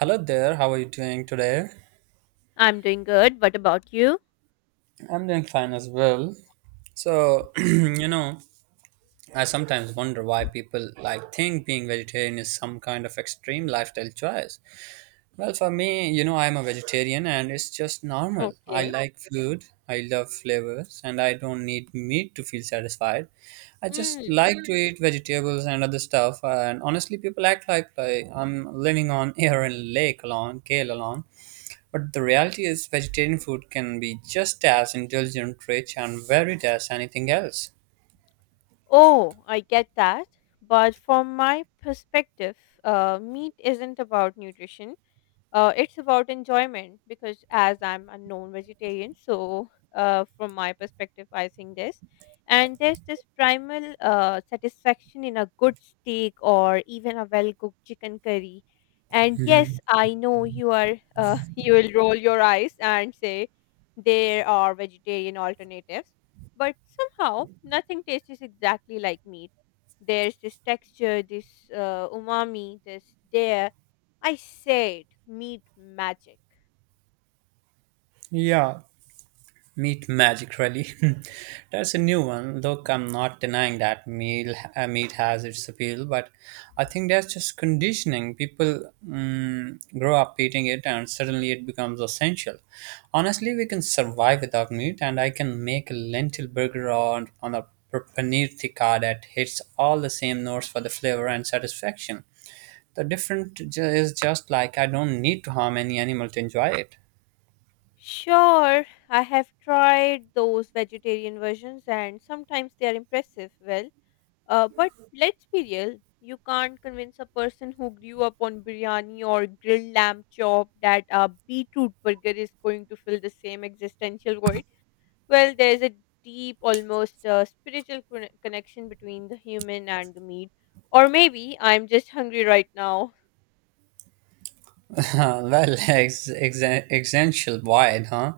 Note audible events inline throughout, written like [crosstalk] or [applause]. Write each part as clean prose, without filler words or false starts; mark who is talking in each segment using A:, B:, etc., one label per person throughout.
A: Hello there, how are you doing today?
B: I'm doing good. What about you?
A: I'm doing fine as well. So, [clears throat] you know, I sometimes wonder why people think being vegetarian is some kind of extreme lifestyle choice. Well, for me, I'm a vegetarian and it's just normal. I
B: Okay.
A: like food, I love flavors, and I don't need meat to feel satisfied. I just
B: Mm.
A: like to eat vegetables and other stuff. And honestly, people act like I'm living on [laughs] air and lake alone, kale alone. But the reality is, vegetarian food can be just as indulgent, rich, and varied as anything else.
B: Oh, I get that. But from my perspective, meat isn't about nutrition. It's about enjoyment because as I'm a non-vegetarian, so from my perspective, I think this. And there's this primal satisfaction in a good steak or even a well-cooked chicken curry. And yes, I know you are [laughs] you will roll your eyes and say there are vegetarian alternatives, but somehow nothing tastes exactly like meat. There's this texture, this umami, this dare I said meat magic.
A: Yeah, meat magic, really. [laughs] That's a new one. Look, I'm not denying that meat has its appeal, but I think that's just conditioning. People grow up eating it, and suddenly it becomes essential. Honestly, we can survive without meat, and I can make a lentil burger on a paneer tikka that hits all the same notes for the flavor and satisfaction. The is just like I don't need to harm any animal to enjoy it.
B: Sure, I have tried those vegetarian versions and sometimes they are impressive. But let's be real. You can't convince a person who grew up on biryani or grilled lamb chop that a beetroot burger is going to fill the same existential void. Well, there's a deep, almost spiritual connection between the human and the meat. Or maybe I'm just hungry right now.
A: [laughs] Well, existential void, huh?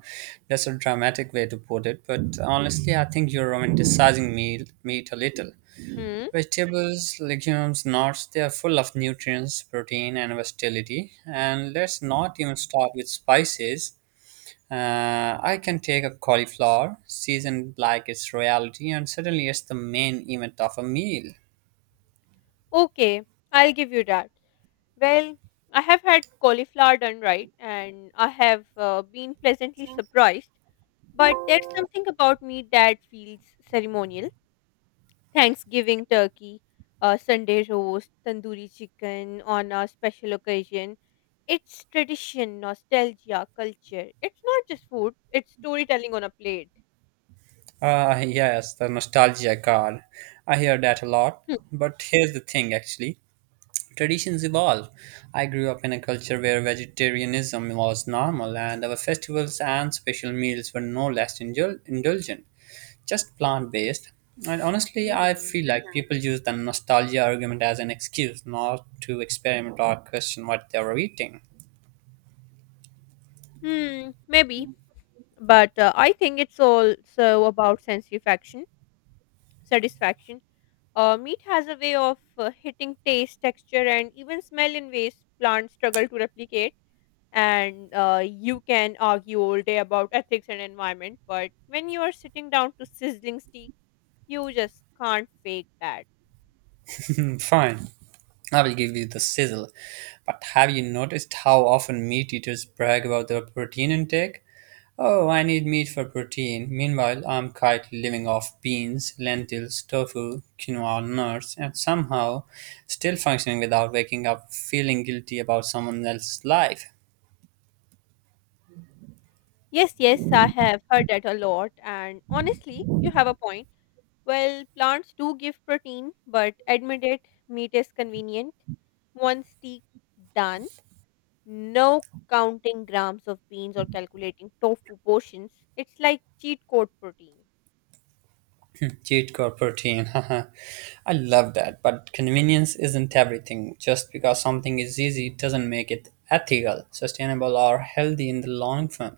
A: That's a dramatic way to put it, but honestly, I think you're romanticizing meat a little.
B: Hmm.
A: Vegetables, legumes, nuts, they are full of nutrients, protein, and versatility. And let's not even start with spices. I can take a cauliflower, seasoned like it's reality, and suddenly it's the main event of a meal.
B: Okay, I'll give you that. Well, I have had cauliflower done right, and I have been pleasantly surprised. But there's something about meat that feels ceremonial. Thanksgiving turkey, Sunday roast, tandoori chicken on a special occasion. It's tradition, nostalgia, culture. It's not just food, it's storytelling on a plate.
A: Ah, yes, the nostalgia card. I hear that a lot.
B: Hmm.
A: But here's the thing, actually, traditions evolve. I grew up in a culture where vegetarianism was normal, and our festivals and special meals were no less indulgent, just plant based. And honestly, I
B: Mhm.
A: feel like people use the nostalgia argument as an excuse not to experiment or question what they were eating.
B: Hmm, maybe. But I think it's also about satisfaction. Meat has a way of hitting taste, texture, and even smell in ways plants struggle to replicate. And you can argue all day about ethics and environment, but when you are sitting down to sizzling steak, you just can't fake that.
A: [laughs] Fine. I will give you the sizzle. But have you noticed how often meat eaters brag about their protein intake? Oh, I need meat for protein. Meanwhile, I'm quietly living off beans, lentils, tofu, quinoa, nuts, and somehow still functioning without waking up feeling guilty about someone else's life.
B: Yes, yes, I have heard that a lot, and honestly, you have a point. Well, plants do give protein, but admit it, meat is convenient. One steak done. No counting grams of beans or calculating tofu portions. It's like cheat code protein.
A: Jade got protein. [laughs] I love that, but convenience isn't everything. Just because something is easy doesn't make it ethical, sustainable, or healthy in the long term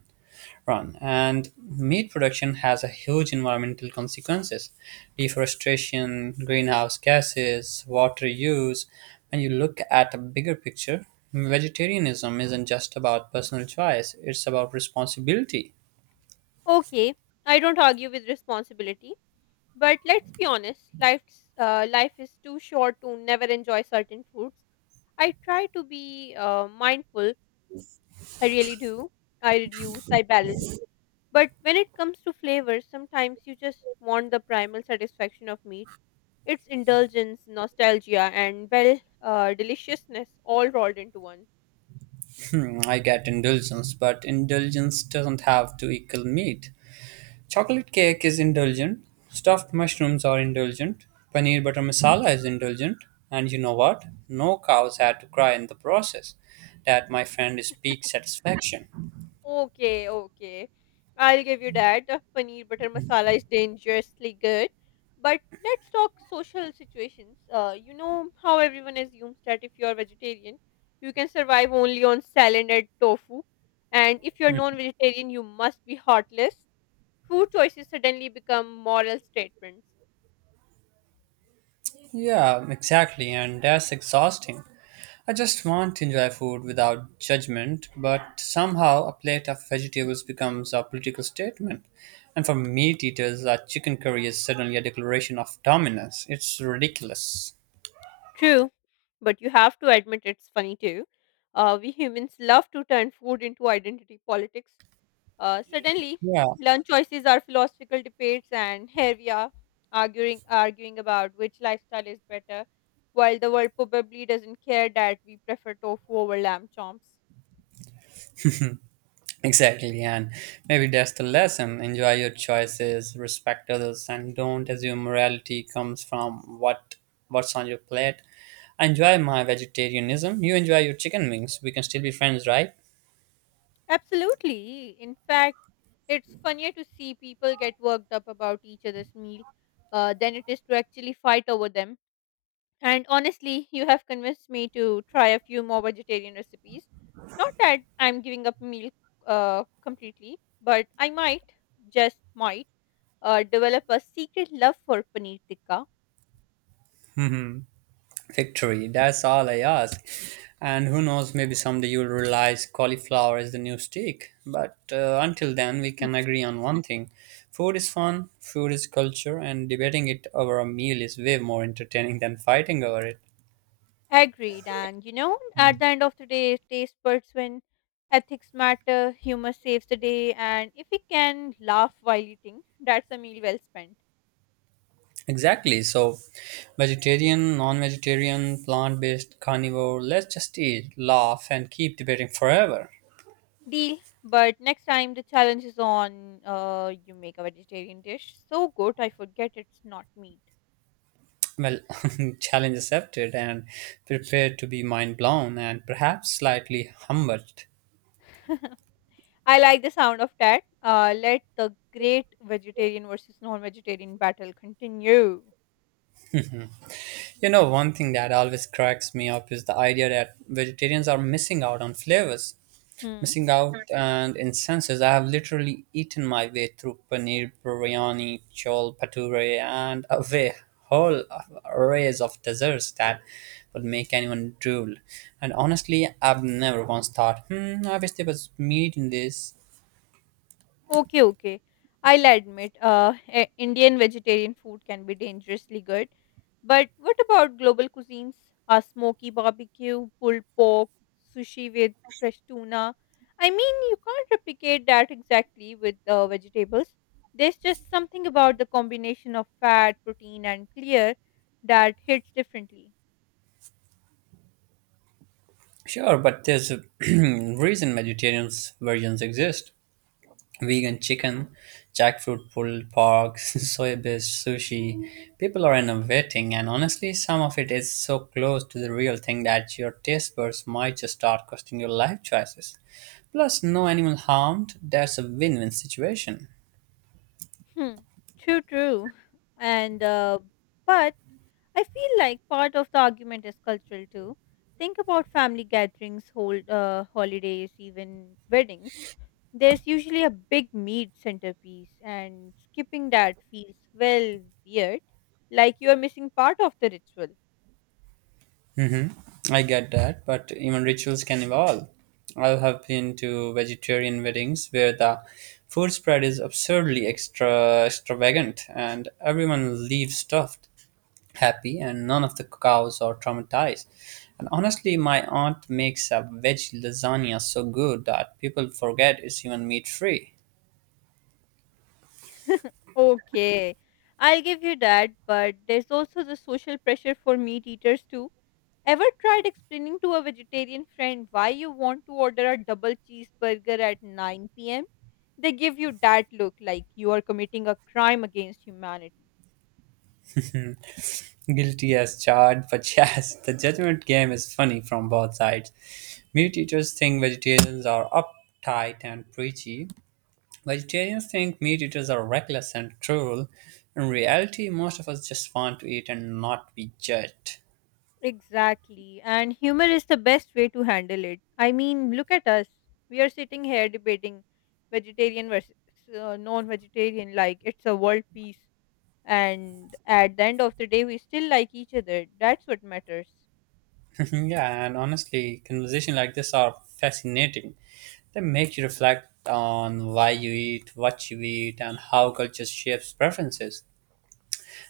A: run. And meat production has a huge environmental consequences: deforestation, greenhouse gases, water use. When you look at a bigger picture, vegetarianism isn't just about personal choice, it's about responsibility.
B: Okay, I don't argue with responsibility, but let's be honest. Life is too short to never enjoy certain foods. I try to be mindful. I really do. I reduce. I balance. But when it comes to flavors, sometimes you just want the primal satisfaction of meat. It's indulgence, nostalgia, and well, deliciousness all rolled into one.
A: Hmm, I get indulgence, but indulgence doesn't have to equal meat. Chocolate cake is indulgent, stuffed mushrooms are indulgent, paneer butter masala is indulgent, and you know what? No cows had to cry in the process. That, my friend, is peak satisfaction.
B: Okay, okay. I'll give you that. The paneer butter masala is dangerously good. But let's talk social situations. You know how everyone assumes that if you're vegetarian, you can survive only on salad and tofu. And if you're non vegetarian, you must be heartless. Food choices suddenly become moral statements.
A: Yeah, exactly, and that's exhausting. I just want to enjoy food without judgment, but somehow a plate of vegetables becomes a political statement. And for meat eaters, a chicken curry is suddenly a declaration of dominance. It's ridiculous.
B: True, but you have to admit it's funny too. We humans love to turn food into identity politics. Suddenly,
A: Yeah,
B: lunch choices are philosophical debates, and here we are arguing about which lifestyle is better, while the world probably doesn't care that we prefer tofu over lamb chomps.
A: exactly, and maybe that's the lesson. Enjoy your choices, respect others, and don't assume morality comes from what's on your plate. I enjoy my vegetarianism. You enjoy your chicken wings. We can still be friends, right?
B: Absolutely. In fact, it's funnier to see people get worked up about each other's meal than it is to actually fight over them. And honestly, you have convinced me to try a few more vegetarian recipes. Not that I'm giving up milk completely, but I might, just might, develop a secret love for paneer tikka.
A: Mhm. Victory. That's all I ask. And who knows, maybe someday you'll realize cauliflower is the new steak. But until then, we can agree on one thing: food is fun, food is culture, and debating it over a meal is way more entertaining than fighting over it.
B: Agreed. And you know, at the end of the day, taste buds when ethics matter, humor saves the day, and if we can laugh while eating, that's a meal well spent.
A: Exactly. So, vegetarian, non vegetarian, plant based, carnivore, let's just eat, laugh, and keep debating forever.
B: Deal. But next time the challenge is on. You make a vegetarian dish so good I forget it's not meat.
A: Well, [laughs] challenge accepted, and prepared to be mind blown and perhaps slightly humbled.
B: [laughs] I like the sound of that. Let the great vegetarian versus non-vegetarian battle continue.
A: You know, one thing that always cracks me up is the idea that vegetarians are missing out on flavors,
B: Hmm.
A: missing out and incenses. I have literally eaten my way through paneer, biryani, chol, pature, and a whole arrays of desserts that would make anyone drool. And honestly, I've never once thought, hmm, I wish there was meat in this.
B: Okay, okay. I'll admit, Indian vegetarian food can be dangerously good. But what about global cuisines? A smoky barbecue, pulled pork, sushi with fresh tuna. I mean, you can't replicate that exactly with vegetables. There's just something about the combination of fat, protein, and clear that hits differently.
A: Sure, but there's a [clears throat] reason vegetarians versions exist. Vegan chicken, jackfruit pulled pork, [laughs] soy-based sushi. People are innovating, and honestly, some of it is so close to the real thing that your taste buds might just start questioning your life choices. Plus, no animal harmed. That's a win-win situation.
B: Hmm. True, true. And, uh, but I feel like part of the argument is cultural too. Think about family gatherings, holidays, even weddings. There's usually a big meat centerpiece, and skipping that feels well weird, like you are missing part of the ritual.
A: Hmm. I get that, but even rituals can evolve. I have been to vegetarian weddings where the food spread is absurdly extravagant, and everyone leaves stuffed, happy, and none of the cows are traumatized. And honestly, my aunt makes a veg lasagna so good that people forget it's even meat free.
B: Okay, I'll give you that, but there's also the social pressure for meat eaters too. Ever tried explaining to a vegetarian friend why you want to order a double cheeseburger at 9 p.m.? They give you that look like you are committing a crime against humanity.
A: [laughs] Guilty as charged, [laughs] but yes, the judgment game is funny from both sides. Meat eaters think vegetarians are uptight and preachy. Vegetarians think meat eaters are reckless and cruel. In reality, most of us just want to eat and not be judged.
B: Exactly, and humor is the best way to handle it. I mean, look at us. We are sitting here debating vegetarian versus non vegetarian like it's a world peace. And at the end of the day we still like each other. That's what matters.
A: [laughs] Yeah, and honestly, conversations like this are fascinating. They make you reflect on why you eat, what you eat, and how culture shapes preferences,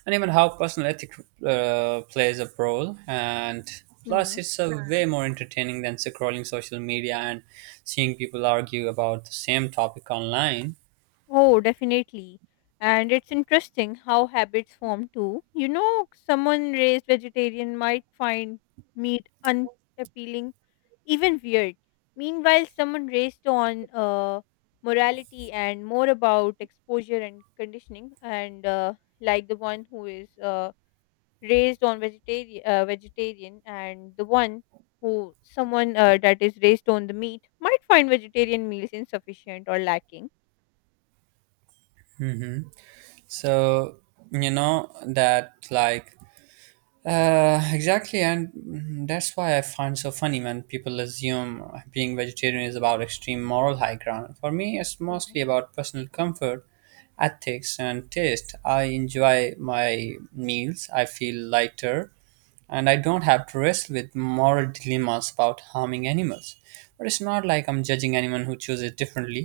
A: and even how personal ethic plays a role. And plus,
B: Hmm.
A: it's a way more entertaining than scrolling social media and seeing people argue about the same topic online.
B: Oh definitely. And it's interesting how habits form too. You know, someone raised vegetarian might find meat unappealing, even weird. Meanwhile someone raised on morality and more about exposure and conditioning and like the one who is raised on vegetarian and the one who someone that is raised on the meat might find vegetarian meals insufficient or lacking.
A: Hmm. So you know that like exactly, and that's why I find so funny when people assume being vegetarian is about extreme moral high ground. For me, it's
B: Mhm.
A: mostly about personal comfort, ethics, and taste. I enjoy my meals, I feel lighter, and I don't have to wrestle with moral dilemmas about harming animals. But it's not like I'm judging anyone who chooses differently.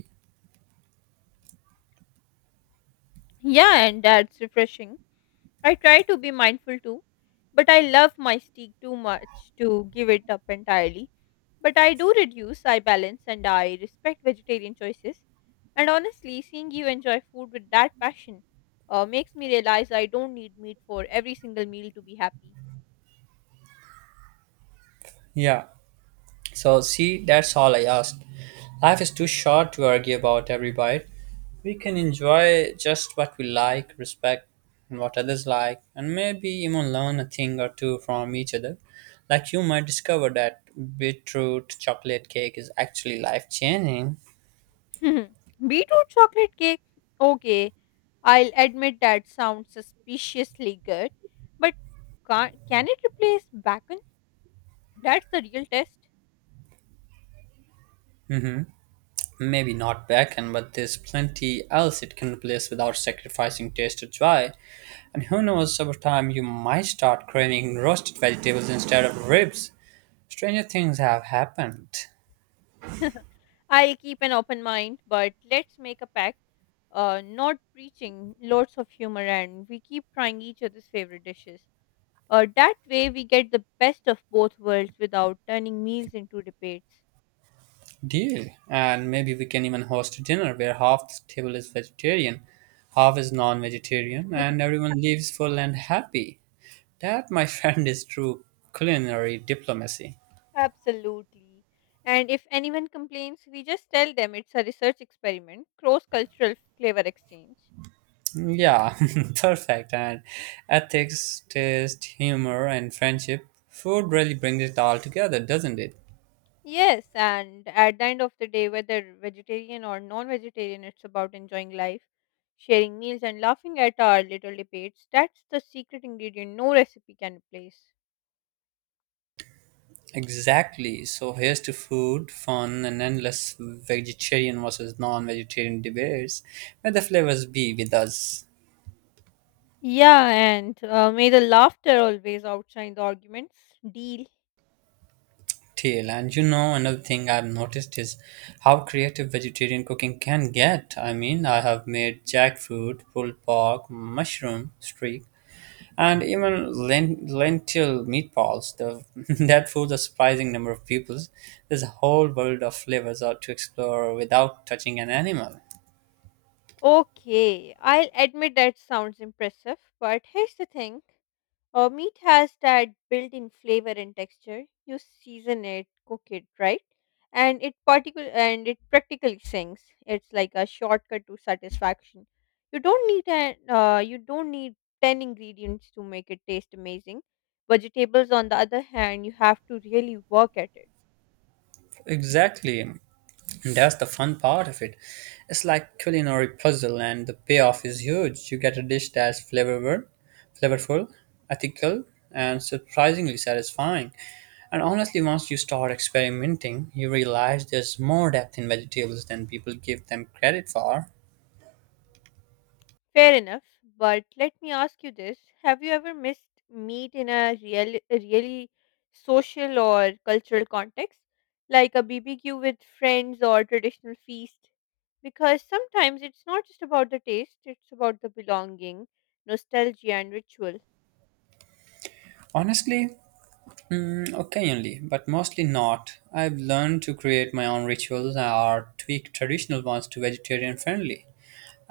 B: Yeah, and that's refreshing. I try to be mindful too, but I love my steak too much to give it up entirely. But I do reduce, I balance, and I respect vegetarian choices. And honestly seeing you enjoy food with that passion makes me realize I don't need meat for every single meal to be happy.
A: Yeah. So, see, that's all I asked. Life is too short to argue about every bite. We can enjoy just what we like, respect and what others like, and maybe even learn a thing or two from each other. Like you might discover that beetroot chocolate cake is actually life changing.
B: Hmm. Beetroot chocolate cake? Okay, I'll admit that sounds suspiciously good, but can it replace bacon? That's the real test.
A: Maybe not bacon, but there's plenty else it can replace without sacrificing taste or joy. And who knows, over time you might start craving roasted vegetables instead of ribs. Stranger things have happened.
B: [laughs] I'll keep an open mind, but let's make a pact. Not preaching, lots of humor, and we keep trying each other's favorite dishes. That way, we get the best of both worlds without turning meals into debates.
A: Deal. And maybe we can even host a dinner where half the table is vegetarian, half is non vegetarian, and everyone leaves full and happy. That, my [laughs] friend, is true culinary diplomacy.
B: Absolutely. And if anyone complains, we just tell them it's a research experiment, cross cultural flavor exchange.
A: Yeah, [laughs] perfect. And ethics, taste, humor, and friendship. Food really brings it all together, doesn't it?
B: Yes, and at the end of the day, whether vegetarian or non vegetarian, it's about enjoying life, sharing meals, and laughing at our little debates. That's the secret ingredient no recipe can replace.
A: Exactly. So here's to food, fun, and endless vegetarian versus non vegetarian debates. May the flavors be with us
B: Yeah, and may the laughter always outshine the arguments. Deal.
A: till. And you know, another thing I've noticed is how creative vegetarian cooking can get. I mean, I have made jackfruit, pulled pork, mushroom, streak, and even lentil meatballs. [laughs] That foods a surprising number of pupils. There's a whole world of flavors out to explore without touching an animal.
B: Okay, I'll admit that sounds impressive, but here's the thing. Meat has that built in flavor and texture. You season it, cook it, right? And it practically sings. It's like a shortcut to satisfaction. You don't need 10 ingredients to make it taste amazing. Vegetables, on the other hand, you have to really work at it.
A: Exactly, and that's the fun part of it. It's like culinary puzzle, and the payoff is huge. You get a dish that's flavorful, ethical, and surprisingly satisfying. And honestly, once you start experimenting, you realize there's more depth in vegetables than people give them credit for.
B: Fair enough, but let me ask you this. Have you ever missed meat in a really social or cultural context, like a BBQ with friends or traditional feast? Because sometimes it's not just about the taste, it's about the belonging, nostalgia, and ritual.
A: Honestly, occasionally, but mostly not. I've learned to create my own rituals or tweak traditional ones to vegetarian friendly.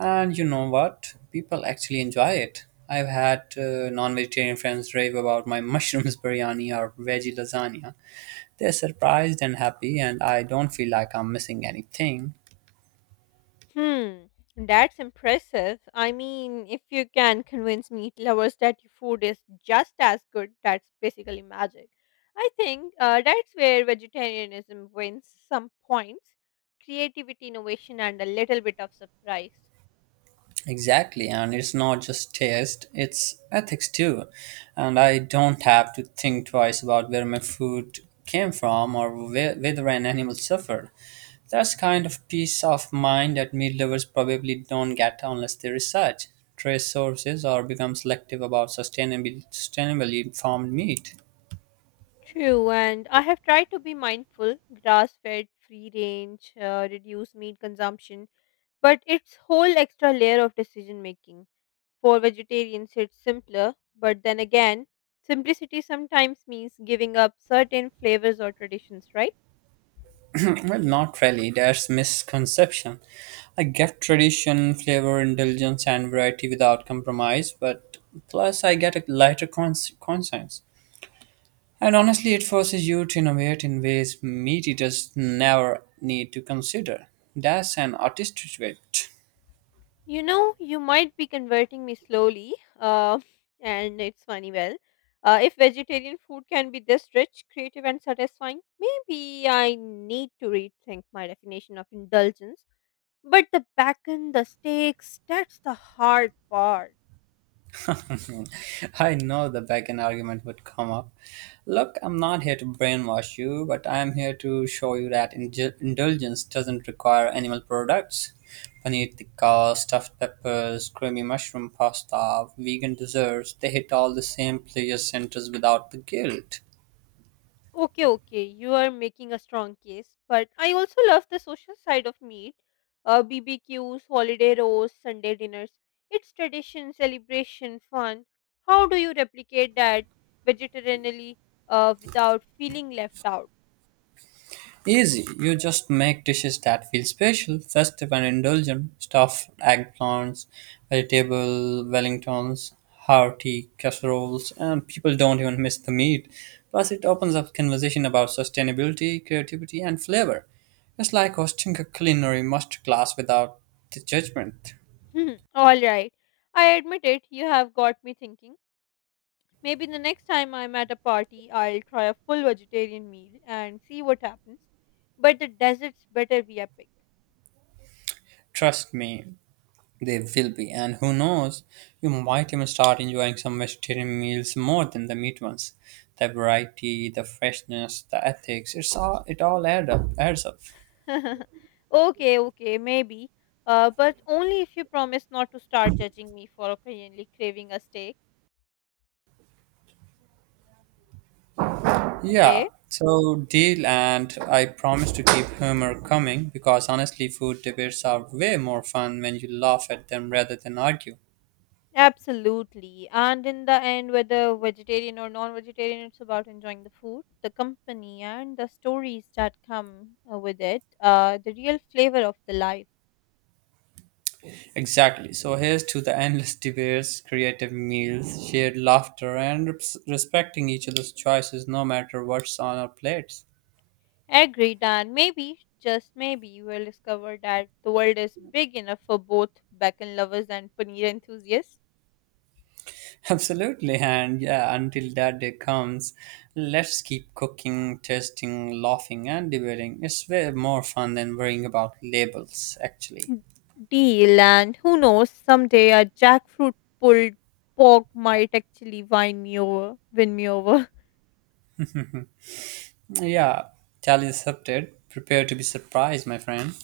A: And you know what? People actually enjoy it. I've had non vegetarian friends rave about my [laughs] mushrooms biryani or veggie lasagna. They're surprised and happy, and I don't feel like I'm missing anything.
B: Hmm, that's impressive. I mean, if you can convince meat lovers that your food is just as good, that's basically magic. I think that's where vegetarianism wins some points, creativity, innovation, and a little bit of surprise.
A: Exactly, and it's not just taste, it's ethics too. And I don't have to think twice about where my food came from or whether an animal suffered. That's kind of peace of mind that meat lovers probably don't get unless they research, trace sources, or become selective about sustainably farmed meat.
B: True, and I have tried to be mindful, grass fed, free range, reduce meat consumption, but it's whole extra layer of decision making. For vegetarians, it's simpler, but then again, simplicity sometimes means giving up certain flavors or traditions, right?
A: Well, not really. That's misconception. I get tradition, flavor, indulgence, and variety without compromise, but plus I get a lighter conscience. And honestly, it forces you to innovate in ways meat eaters never need to consider. That's an artistic way.
B: You know, you might be converting me slowly, uh, [laughs] and it's funny, if vegetarian food can be this rich, creative, and satisfying, maybe I need to rethink my definition of indulgence. But the bacon, the steaks, that's the hard part.
A: [laughs] I know the backend argument would come up. Look, I'm not here to brainwash you, but I'm here to show you that indulgence doesn't require animal products. Paneer tikka, stuffed peppers, creamy mushroom pasta, vegan desserts, they hit all the same pleasure centers without the guilt.
B: Okay, okay, you are making a strong case, but I also love the social side of meat. BBQs, holiday roasts, Sunday dinners. It's tradition, celebration, fun. How do you replicate that vegetarianly without feeling left out? [laughs]
A: Easy, you just make dishes that feel special, festive, and indulgent: stuffed eggplants, vegetable Wellingtons, hearty casseroles, and people don't even miss the meat. Plus, it opens up conversation about sustainability, creativity, and flavor. It's like hosting a culinary masterclass without the judgment.
B: Hmm, all right, I admit it, you have got me thinking. Maybe the next time I'm at a party, I'll try a full vegetarian meal and see what happens. But the desserts better be epic.
A: Trust me, they will be, and who knows, you might even start enjoying some vegetarian meals more than the meat ones. The variety, the freshness, the ethics, it's all it all add up adds up.
B: [laughs] Okay, okay, maybe. But only if you promise not to start judging me for occasionally craving a steak.
A: Yeah.
B: Okay.
A: So deal, and I promise to keep humor coming because honestly food debates are way more fun when you laugh at them rather than argue.
B: Absolutely. And in the end, whether vegetarian or non vegetarian, it's about enjoying the food, the company, and the stories that come with it, the real flavor of the life.
A: Exactly. So here's to the endless debates, creative meals, shared laughter and respecting each other's choices no matter what's on our plates.
B: Agreed. And maybe, just maybe, you will discover that the world is big enough for both bacon lovers and paneer enthusiasts.
A: Absolutely, and yeah, until that day comes, let's keep cooking, testing, laughing, and debating. It's way more fun than worrying about labels, actually.
B: Deal. And who knows, someday a jackfruit pulled pork might actually win me over.
A: Yeah, tally accepted. Prepare to be surprised, my friend.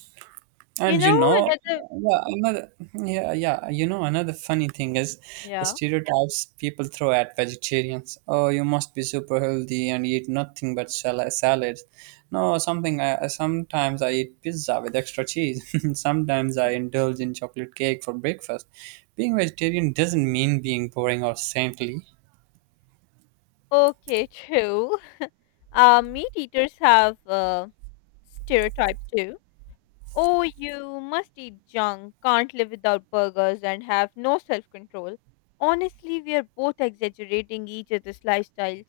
B: [laughs] You
A: And you
B: know
A: know,
B: another.
A: yeah, another yeah, yeah, you know, another funny thing is the
B: Yeah.
A: stereotypes people throw at vegetarians. Oh, you must be super healthy and eat nothing but salads. No, something. Sometimes I eat pizza with extra cheese. [laughs] Sometimes I indulge in chocolate cake for breakfast. Being vegetarian doesn't mean being boring or saintly.
B: Okay true. [laughs] Meat eaters have stereotypes too. Oh, you must eat junk, can't live without burgers and have no self-control. Honestly we are both exaggerating each other's lifestyles.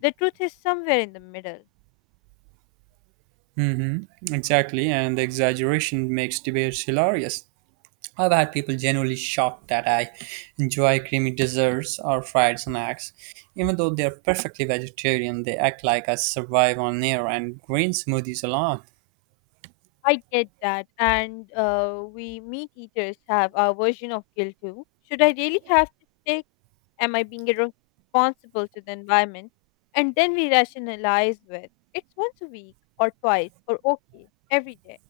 B: The truth is somewhere in the middle.
A: Mm-hmm. Exactly, and the exaggeration makes debates hilarious. I've had people genuinely shocked that I enjoy creamy desserts or fried snacks. Even though they're perfectly vegetarian, they act like I survive on air and green smoothies alone.
B: I get that, and we meat eaters have our version of guilt too. Should I really have this steak? Am I being irresponsible to the environment? And then we rationalize with it's once a week or twice or okay every day.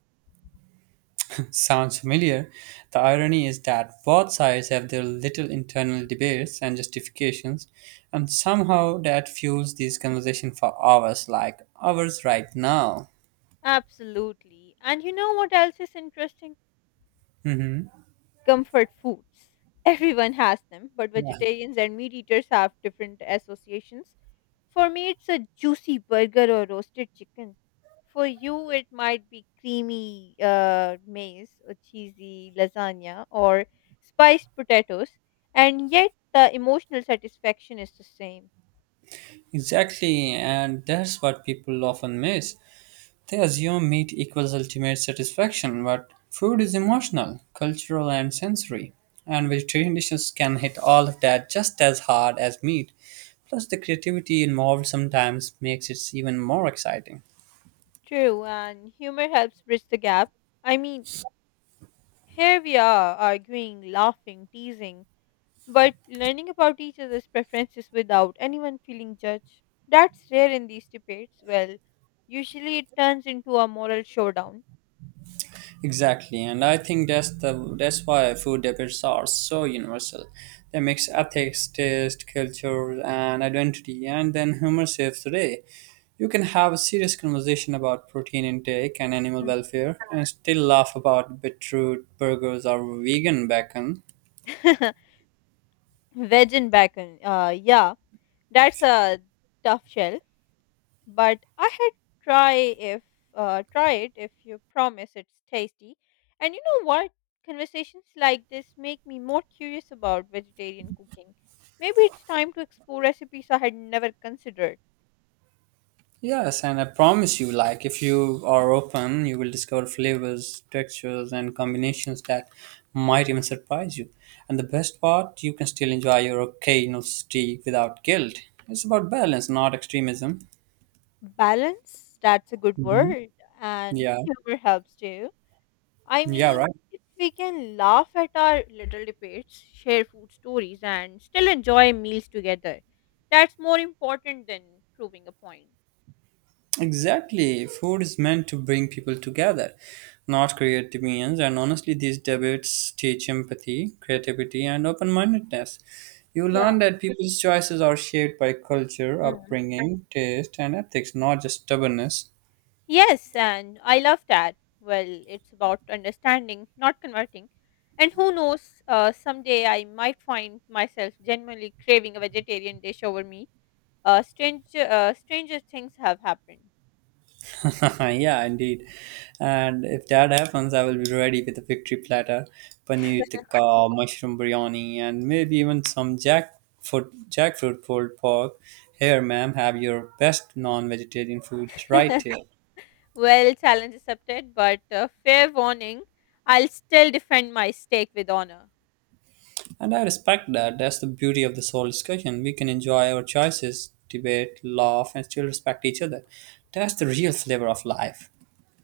A: [laughs] Sounds familiar. The irony is that both sides have their little internal debates and justifications, and somehow that fuels this conversation for hours, like hours right now.
B: Absolutely. And you know what else is interesting?
A: hmm
B: Comfort foods. Everyone has them, but
A: yeah,
B: vegetarians and meat eaters have different associations. For me, it's a juicy burger or roasted chicken. For you, it might be creamy maize or cheesy lasagna or spiced potatoes, and yet the emotional satisfaction is the same.
A: exactly, and that's what people often miss. They assume meat equals ultimate satisfaction, but food is emotional, cultural, and sensory, and vegetarian dishes can hit all of that just as hard as meat. Plus, the creativity involved sometimes makes it even more exciting.
B: True, and humor helps bridge the gap. I mean, here we are arguing, laughing, teasing, but learning about each other's preferences without anyone feeling judged. That's rare in these debates. Well, usually it turns into a moral showdown.
A: Exactly, and I think that's why food debates are so universal. They mix ethics, taste, culture, and identity, and then humor saves the day. You can have a serious conversation about protein intake and animal welfare and still laugh about beetroot burgers or vegan bacon.
B: [laughs] Veg and bacon. Yeah, that's a tough shell. But I had try if try it if you promise it's tasty. And you know what? Conversations like this make me more curious about vegetarian cooking. Maybe it's time to explore recipes I had never considered.
A: Yes, and I promise you, like, if you are open, you will discover flavors, textures, and combinations that might even surprise you. And the best part, you can still enjoy your occasional steak without guilt. It's about balance, not extremism.
B: Balance, that's a good word, and
A: Yeah,
B: humor helps too. I
A: yeah,
B: mean,
A: right.
B: if we can laugh at our little debates, share food stories, and still enjoy meals together, that's more important than proving a point.
A: Exactly. Food is meant to bring people together, not create divisions. And honestly, these debates teach empathy, creativity, and open mindedness. You
B: Yeah.
A: learn that people's choices are shaped by culture,
B: Mm.
A: upbringing, taste, and ethics, not just stubbornness.
B: Yes, and I love that. Well, it's about understanding, not converting. And who knows, someday I might find myself genuinely craving a vegetarian dish over meat. Stranger things have happened.
A: [laughs] Yeah, indeed. And if that happens, I will be ready with a victory platter, paneer tikka, mushroom biryani, and maybe even some jackfruit pulled pork. Here, ma'am, have your best non-vegetarian food right here.
B: [laughs] Well, challenge accepted, but fair warning, I'll still defend my stake with honor.
A: And I respect that. That's the beauty of this whole discussion. We can enjoy our choices, debate, laugh, and still respect each other. That's the real flavor of life.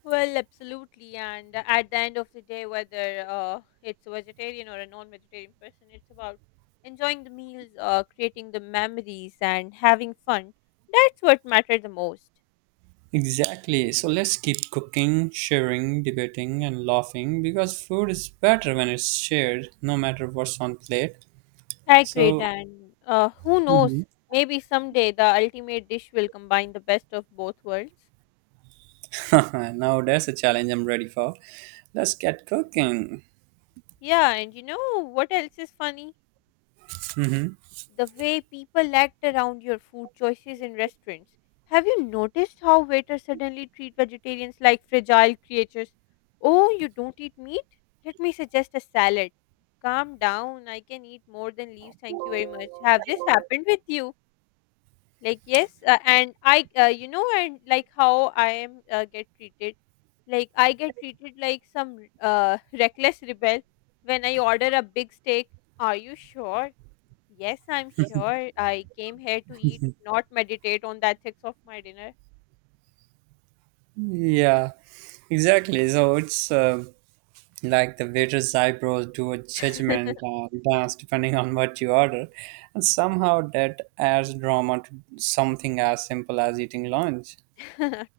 B: Well, absolutely. And at the end of the day, whether it's a vegetarian or a non vegetarian person, it's about enjoying the meals, creating the memories, and having fun. That's what matters the most.
A: Exactly. So let's keep cooking, sharing, debating, and laughing because food is better when it's shared, no matter what's on plate.
B: Agreed.
A: So
B: And who
A: Mhm.
B: knows? Maybe someday the ultimate dish will combine the best of both worlds.
A: [laughs] Now that's a challenge I'm ready for. Let's get cooking.
B: Yeah, and you know what else is funny?
A: Mhm.
B: The way people act around your food choices in restaurants. Have you noticed how waiters suddenly treat vegetarians like fragile creatures? Oh, you don't eat meat? Let me suggest a salad. Calm down, I can eat more than leaves, thank you very much. Have this happened with you? Like, yes, and I, you know, and like how I am get treated. Like, I get treated like some [laughs] reckless rebel when I order a big steak. Are you sure? Yes, I'm sure. I came here to eat, not meditate on the ethics of my dinner.
A: Yeah, exactly. So it's like the waiter's eyebrows do a
B: [laughs]
A: judgment dance depending on what you order, and somehow that adds drama to something as simple as eating lunch.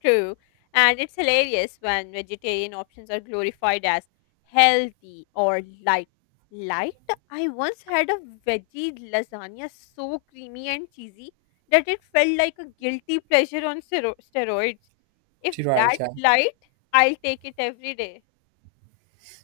B: True. And it's hilarious when vegetarian options are glorified as healthy or light. Light? I once had a veggie lasagna so creamy and cheesy that it felt like a guilty pleasure on steroids. If
A: Right,
B: that's
A: yeah.
B: light, I'll take it every day.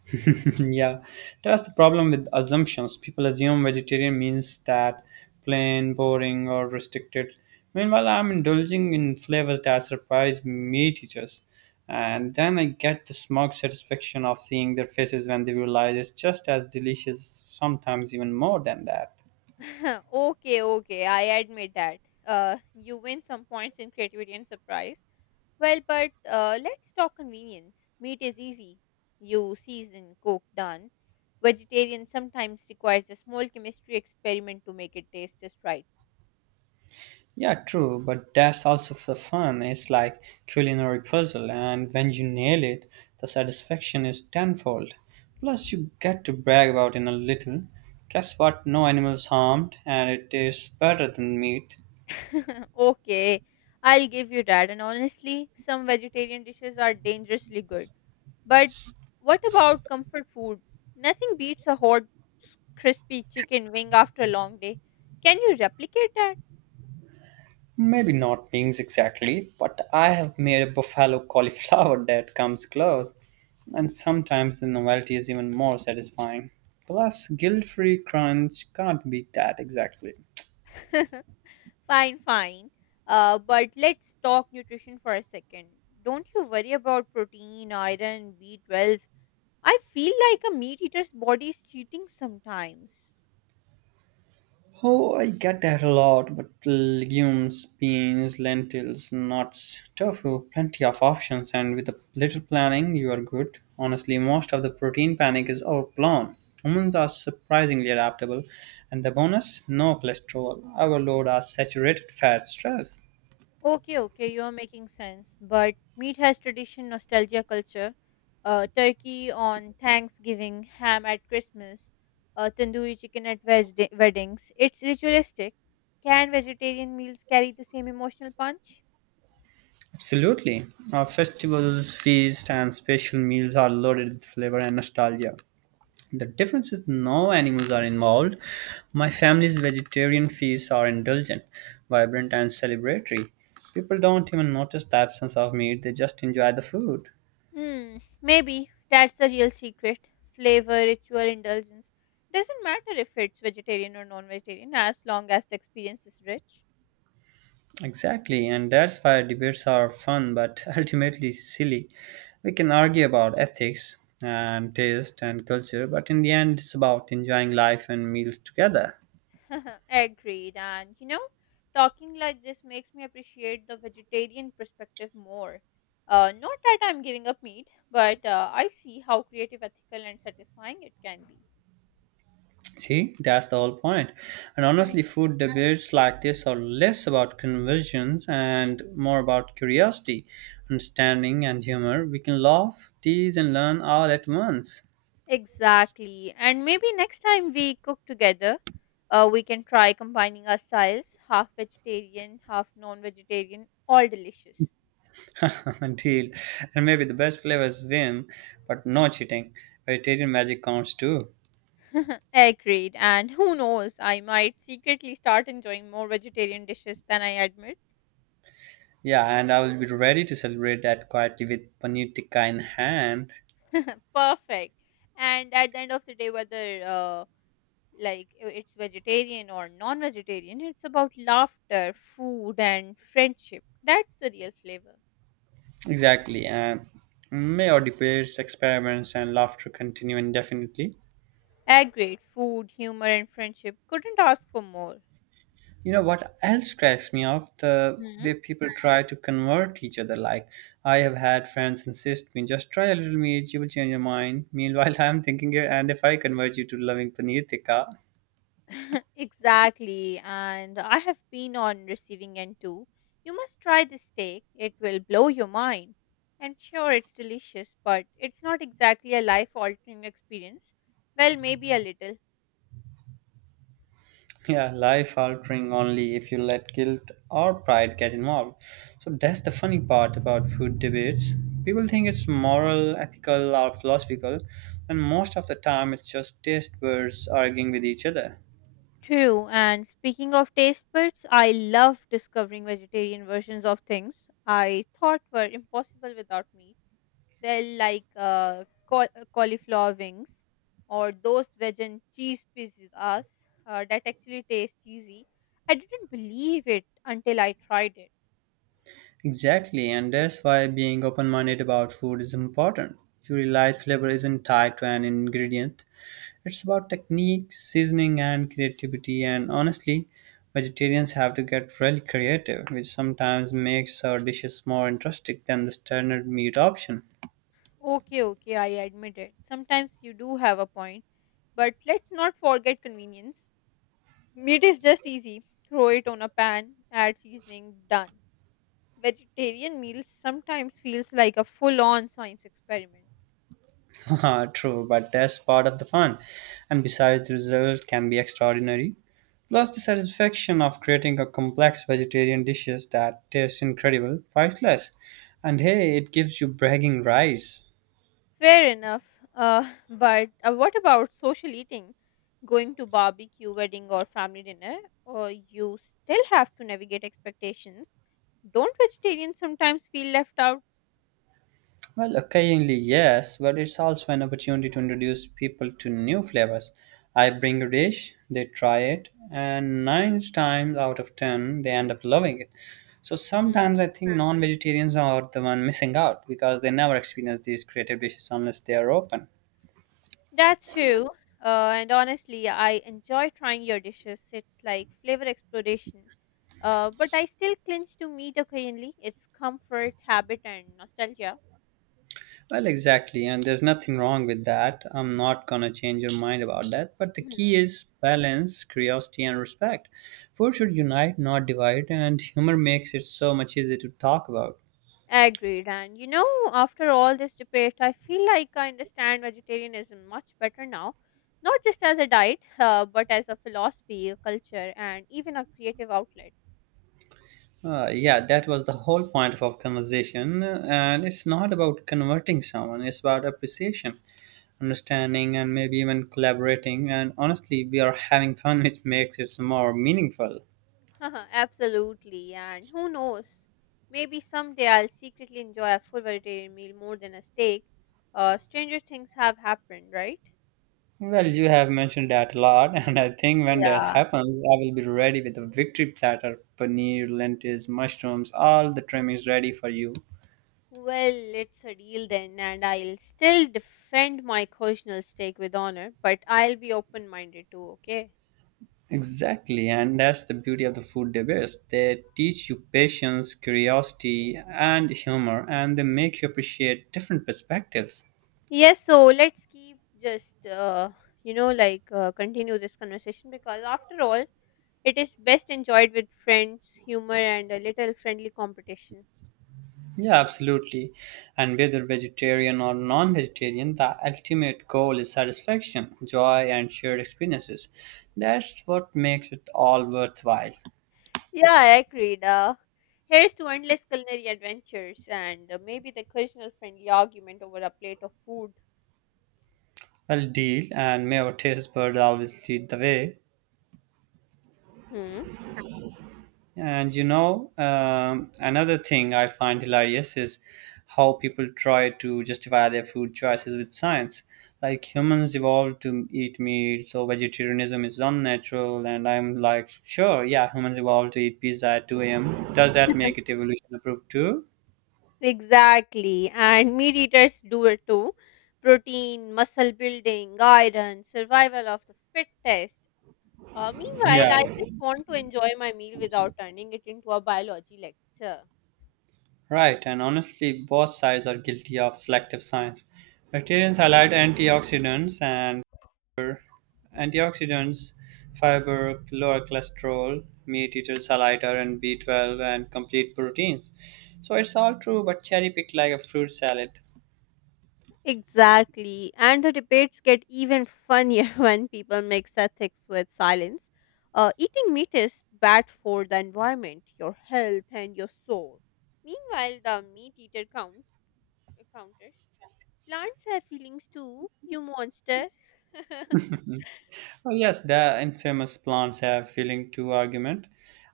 A: [laughs] Yeah, that's the problem with assumptions. People assume vegetarian means that plain, boring, or restricted. Meanwhile, I'm indulging in flavors that surprise meat eaters. And then I get the smug satisfaction of seeing their faces when they realize it's just as delicious, sometimes even more than that.
B: [laughs] Okay, okay, I admit that. You win some points in creativity and surprise. Well, but let's talk convenience. Meat is easy. You season, cook, done. Vegetarian sometimes requires a small chemistry experiment to make it taste just right.
A: Yeah, true, but that's also the fun. It's like culinary puzzle, and when you nail it, the satisfaction is tenfold. Plus, you get to brag about in a little. Guess what? No animals harmed, and it tastes better than meat.
B: [laughs] Okay, I'll give you that. And honestly, some vegetarian dishes are dangerously good. But what about comfort food? Nothing beats a hot, crispy chicken wing after a long day. Can you replicate that?
A: Maybe not wings exactly, but I have made a buffalo cauliflower [laughs] that comes close, and sometimes the novelty is even more satisfying. Plus, guilt-free crunch can't beat that exactly.
B: [laughs] Fine, fine. But let's talk nutrition for a second. Don't you worry about protein, iron, B12. I feel like a meat eater's body is cheating sometimes.
A: Oh, I get that a lot, but legumes, beans, lentils, nuts, tofu, plenty of options, and with a little planning, you are good. Honestly, most of the protein panic is overblown. Humans are surprisingly adaptable, and the bonus no cholesterol, overload, are saturated fat stress.
B: Okay, okay, you're making sense. But meat has tradition, nostalgia, culture. Turkey on Thanksgiving, ham at Christmas, tandoori chicken at weddings. It's ritualistic. Can vegetarian meals carry the same emotional punch?
A: Absolutely. Our festivals, feasts, and special meals are loaded with flavor and nostalgia. The difference is no animals are involved. My family's vegetarian feasts are indulgent, vibrant, and celebratory. People don't even notice the absence of meat, they just enjoy the food.
B: Hmm, maybe that's the real secret. Flavor, ritual, indulgence. Doesn't matter if it's vegetarian or non vegetarian as long as the experience is rich.
A: Exactly, and that's why debates are fun but [laughs] ultimately silly. We can argue about ethics and taste and culture, but in the end, it's about enjoying life and meals together.
B: [laughs] Agreed. And you know, talking like this makes me appreciate the vegetarian perspective more. Not that I'm giving up meat, but I see how creative, ethical, and satisfying it can be.
A: See, that's the whole point. And
B: Hmm.
A: honestly, food debates like this are less about conversions and more about curiosity, understanding, and humor. We can laugh, tease, and learn all at once.
B: Exactly. And maybe next time we cook together, we can try combining our styles half vegetarian, half non vegetarian, all delicious.
A: [laughs] Deal. And maybe the best flavors win, but no cheating. Vegetarian magic counts too.
B: [laughs] Agreed. And who knows, I might secretly start enjoying more vegetarian dishes than I admit.
A: Yeah, and I will be ready to celebrate that quietly with paneer tikka in hand.
B: Perfect. And at the end of the day, whether it's vegetarian or non vegetarian, it's about laughter, food, and friendship. That's the real flavor.
A: Exactly. And may our debates, experiments, and laughter continue indefinitely.
B: Agreed. Food, humor, and friendship. Couldn't ask for more.
A: You know what else cracks me up? The
B: Hmm?
A: way people try to convert each other. Like, I have had friends insist me, just try a little meat, you will change your mind. Meanwhile, [laughs] I'm thinking, "Yeah, and if I convert you to loving paneer tikka,
B: [laughs] Exactly. And I have been on receiving end too. You must try this steak. It will blow your mind. And sure, it's delicious, but it's not exactly a life altering experience. Well, maybe a little.
A: [laughs] yeah, life altering only if you let guilt or pride get involved. So that's the funny part about food debates. People think it's moral, ethical, or philosophical, and most of the time it's just taste buds arguing with each other.
B: True. And speaking of taste buds, I love discovering vegetarian versions of things I thought were impossible without meat. They'll like cauliflower wings or those veg and cheese pizzas that actually taste cheesy. I didn't believe it until I tried it.
A: Exactly, and that's why being open minded about food is important. You realize flavor isn't tied to an ingredient, it's about technique, seasoning, and creativity. And honestly, vegetarians have to get really creative, which sometimes makes our dishes more interesting than the standard meat option.
B: Okay, okay, I admit it. Sometimes you do have a point, but let's not forget convenience. Meat is just easy. Throw it on a pan, add seasoning, done. Vegetarian meals sometimes feels like a full-on science experiment.
A: [laughs] True, but that's part of the fun. And besides, the result can be extraordinary. Plus, the satisfaction of creating a complex vegetarian dishes that tastes incredible, priceless. And hey, it gives you bragging rights.
B: Fair enough. [laughs] But what about social eating? Going to barbecue, wedding, or family dinner? Or you still have to navigate expectations? Don't vegetarians sometimes feel left out?
A: Well, occasionally, yes, but it's also an opportunity to introduce people to new flavors. I bring a dish, they try it, and nine times out of ten, they end up loving it. So
B: Hmm.
A: sometimes I think non vegetarians are the one missing out because they never experience these creative dishes unless they are open.
B: That's true. And honestly, I enjoy trying your dishes. It's like flavor exploration. But I still clinch to meat occasionally. It's comfort, habit, and nostalgia.
A: Well, exactly, and there's nothing wrong with that. I'm not gonna change your mind about that. But the key is balance, curiosity, and respect. Food should unite, not divide, and humor makes it so much easier to talk about.
B: Agreed. And you know, after all this debate, I feel like I understand vegetarianism much better now, not just as a diet, [laughs] but as a philosophy, a culture, and even a creative outlet.
A: Yeah, that was the whole point of our conversation, and it's not about converting someone, it's about appreciation, understanding, and maybe even collaborating. And honestly, we are having fun, [laughs] which makes it more meaningful.
B: [laughs] Absolutely. And who knows? Maybe someday I'll secretly enjoy a full vegetarian meal more than a steak. Stranger things have happened, right?
A: Well, you have mentioned that a lot, [laughs] and I think when that
B: Yeah.
A: happens, I will be ready with a victory platter paneer, lentils, mushrooms, all the trimmings ready for you.
B: Well, it's a deal then, and I'll still defend my occasional steak with honor, but I'll be open minded too, okay?
A: Exactly, and that's the beauty of the food debates. They teach you patience, curiosity, and humor, and they make you appreciate different perspectives.
B: Yes, so let's keep just, continue this conversation because after all, it is best enjoyed with friends, humor, and a little friendly competition.
A: Yeah, absolutely. And whether vegetarian or non vegetarian, the ultimate goal is satisfaction, joy, and shared experiences. That's what makes it all worthwhile.
B: Yeah, I agreed. Here's to endless culinary adventures and maybe the occasional friendly argument over a plate of food.
A: Well, deal, and may our taste bird always lead the way.
B: Hmm.
A: Another thing I find hilarious is how people try to justify their food choices with science. Like humans evolved to eat meat, so vegetarianism is unnatural. And I'm like, sure, yeah, humans evolved to eat pizza at 2 a.m. Does that make
B: [laughs]
A: it evolution approved too?
B: Exactly. And meat eaters do it too. Protein, muscle building, iron, survival of the fittest. Meanwhile,
A: Yeah,
B: I just want to enjoy my meal without turning it into a biology lecture.
A: right. And honestly, both sides are guilty of selective science. Bacterians highlight antioxidants and Antioxidants, fiber, lower cholesterol, meat eaters are lighter, and B12 and complete proteins. So it's all true, but cherry picked like a fruit salad.
B: Exactly. And the debates get even funnier [laughs] when people mix ethics with silence. Eating meat is bad for the environment, your health, and your soul. Meanwhile, the meat eater counters plants have feelings too, you monster. [laughs]
A: Oh, yes, the infamous plants have feeling too argument.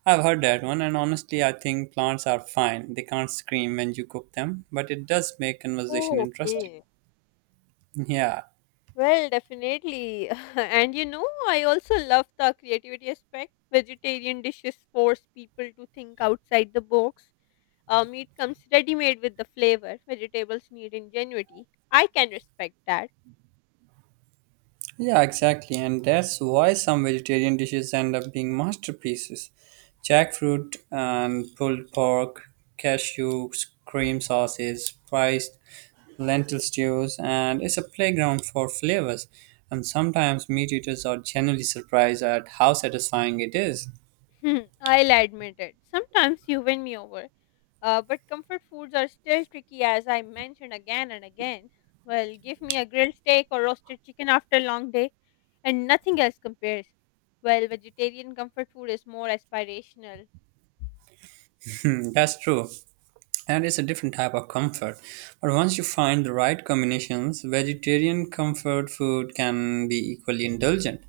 A: I've heard that one, and honestly, I think plants are fine. They can't scream when you cook them, but it does make conversation
B: Oh,
A: interesting.
B: okay.
A: [laughs] Yeah,
B: Well, definitely. [laughs] And you know, I also love the creativity aspect. Vegetarian dishes force people to think outside the box. Meat comes ready made with the flavor. Vegetables need ingenuity. I can respect that. [laughs]
A: yeah, exactly. And that's why some vegetarian dishes end up being masterpieces. Jackfruit and pulled pork, cashew cream sauces, spiced lentil stews, and it's a playground for flavors. And sometimes meat eaters are genuinely surprised at how satisfying it is.
B: Hmm, I'll admit it. Sometimes you win me over. But comfort foods are still tricky, as I mentioned again and again. Well, give me a grilled steak or roasted chicken after a long day, and nothing else compares. Well, vegetarian comfort food is more aspirational.
A: [laughs] That's true. That is a different type of comfort. But once you find the right combinations, vegetarian comfort food can be equally indulgent.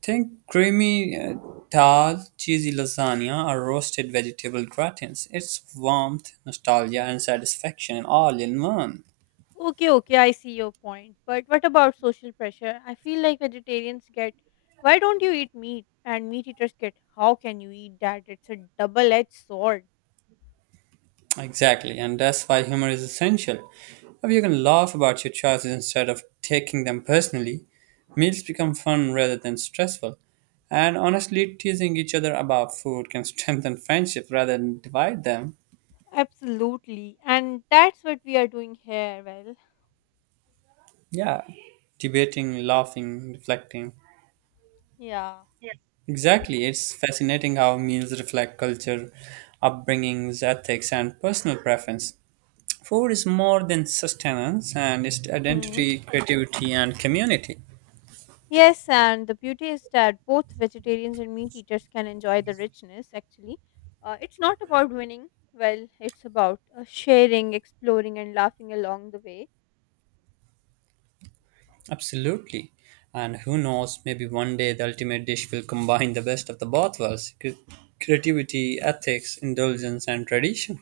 A: Think creamy dal, cheesy lasagna, or roasted vegetable gratins. It's warmth, nostalgia, and satisfaction all in one.
B: Okay, okay, I see your point. But what about social pressure? I feel like vegetarians get, why don't you eat meat? And meat eaters get, how can you eat that? It's a double edged sword.
A: Exactly, and that's why humor is essential. If you can laugh about your choices instead of taking them personally, meals become fun rather than stressful. And honestly, teasing each other about food can [laughs] strengthen friendships rather than divide them.
B: Absolutely. And that's what we are doing here. Well,
A: Yeah, debating, laughing, reflecting.
B: yeah.
A: Exactly, it's fascinating how meals reflect culture, upbringings, ethics, and personal preference. Food is more than sustenance, and it's
B: Hmm.
A: identity, creativity, and community.
B: Yes, and the beauty is that both vegetarians and meat eaters can enjoy the richness, actually. It's not about winning. Well, it's about sharing, exploring, and laughing along the way.
A: Absolutely. And who knows, maybe one day the ultimate dish will combine the best of the both worlds creativity, ethics, indulgence, and tradition.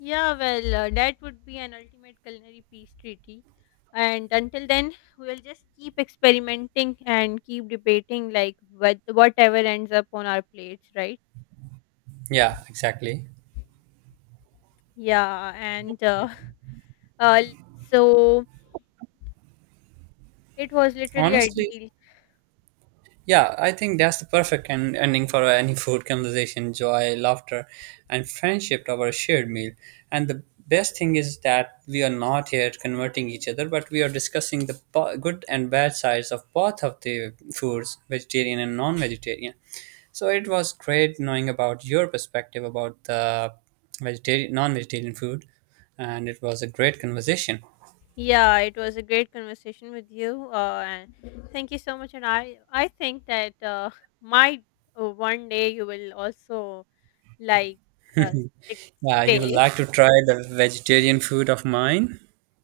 B: Yeah, well, that would be an ultimate culinary peace treaty. And until then, we'll just keep experimenting and keep debating, like, whatever ends up on our plates, right?
A: Yeah, exactly.
B: Yeah, and [laughs] uh, so it was literally
A: Honestly,
B: ideal.
A: yeah, I think that's the perfect ending for any [laughs] food conversation joy, laughter, and friendship over a shared meal. And the best thing is that we are not here converting each other, but we are discussing the good and bad sides of both of the foods, vegetarian and non vegetarian. So it was great knowing about your perspective about the vegetarian, non vegetarian food, and it was a great conversation.
B: Yeah, it was a great conversation with you. And thank you so much. And I think that might one day you will also like uh, stick-
A: Yeah, you would
B: stay.
A: like to try the vegetarian food of mine?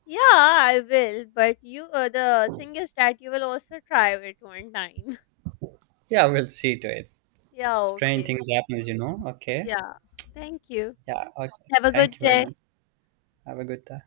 B: Yeah, I will. But the thing is that you will also try it one time. [laughs]
A: Yeah, we'll see to it.
B: Yeah,
A: Strange
B: okay.
A: things happens. Okay.
B: Yeah. Thank you.
A: Yeah. Okay.
B: Have a
A: Thank
B: good
A: you very
B: day.
A: much. Have a good day.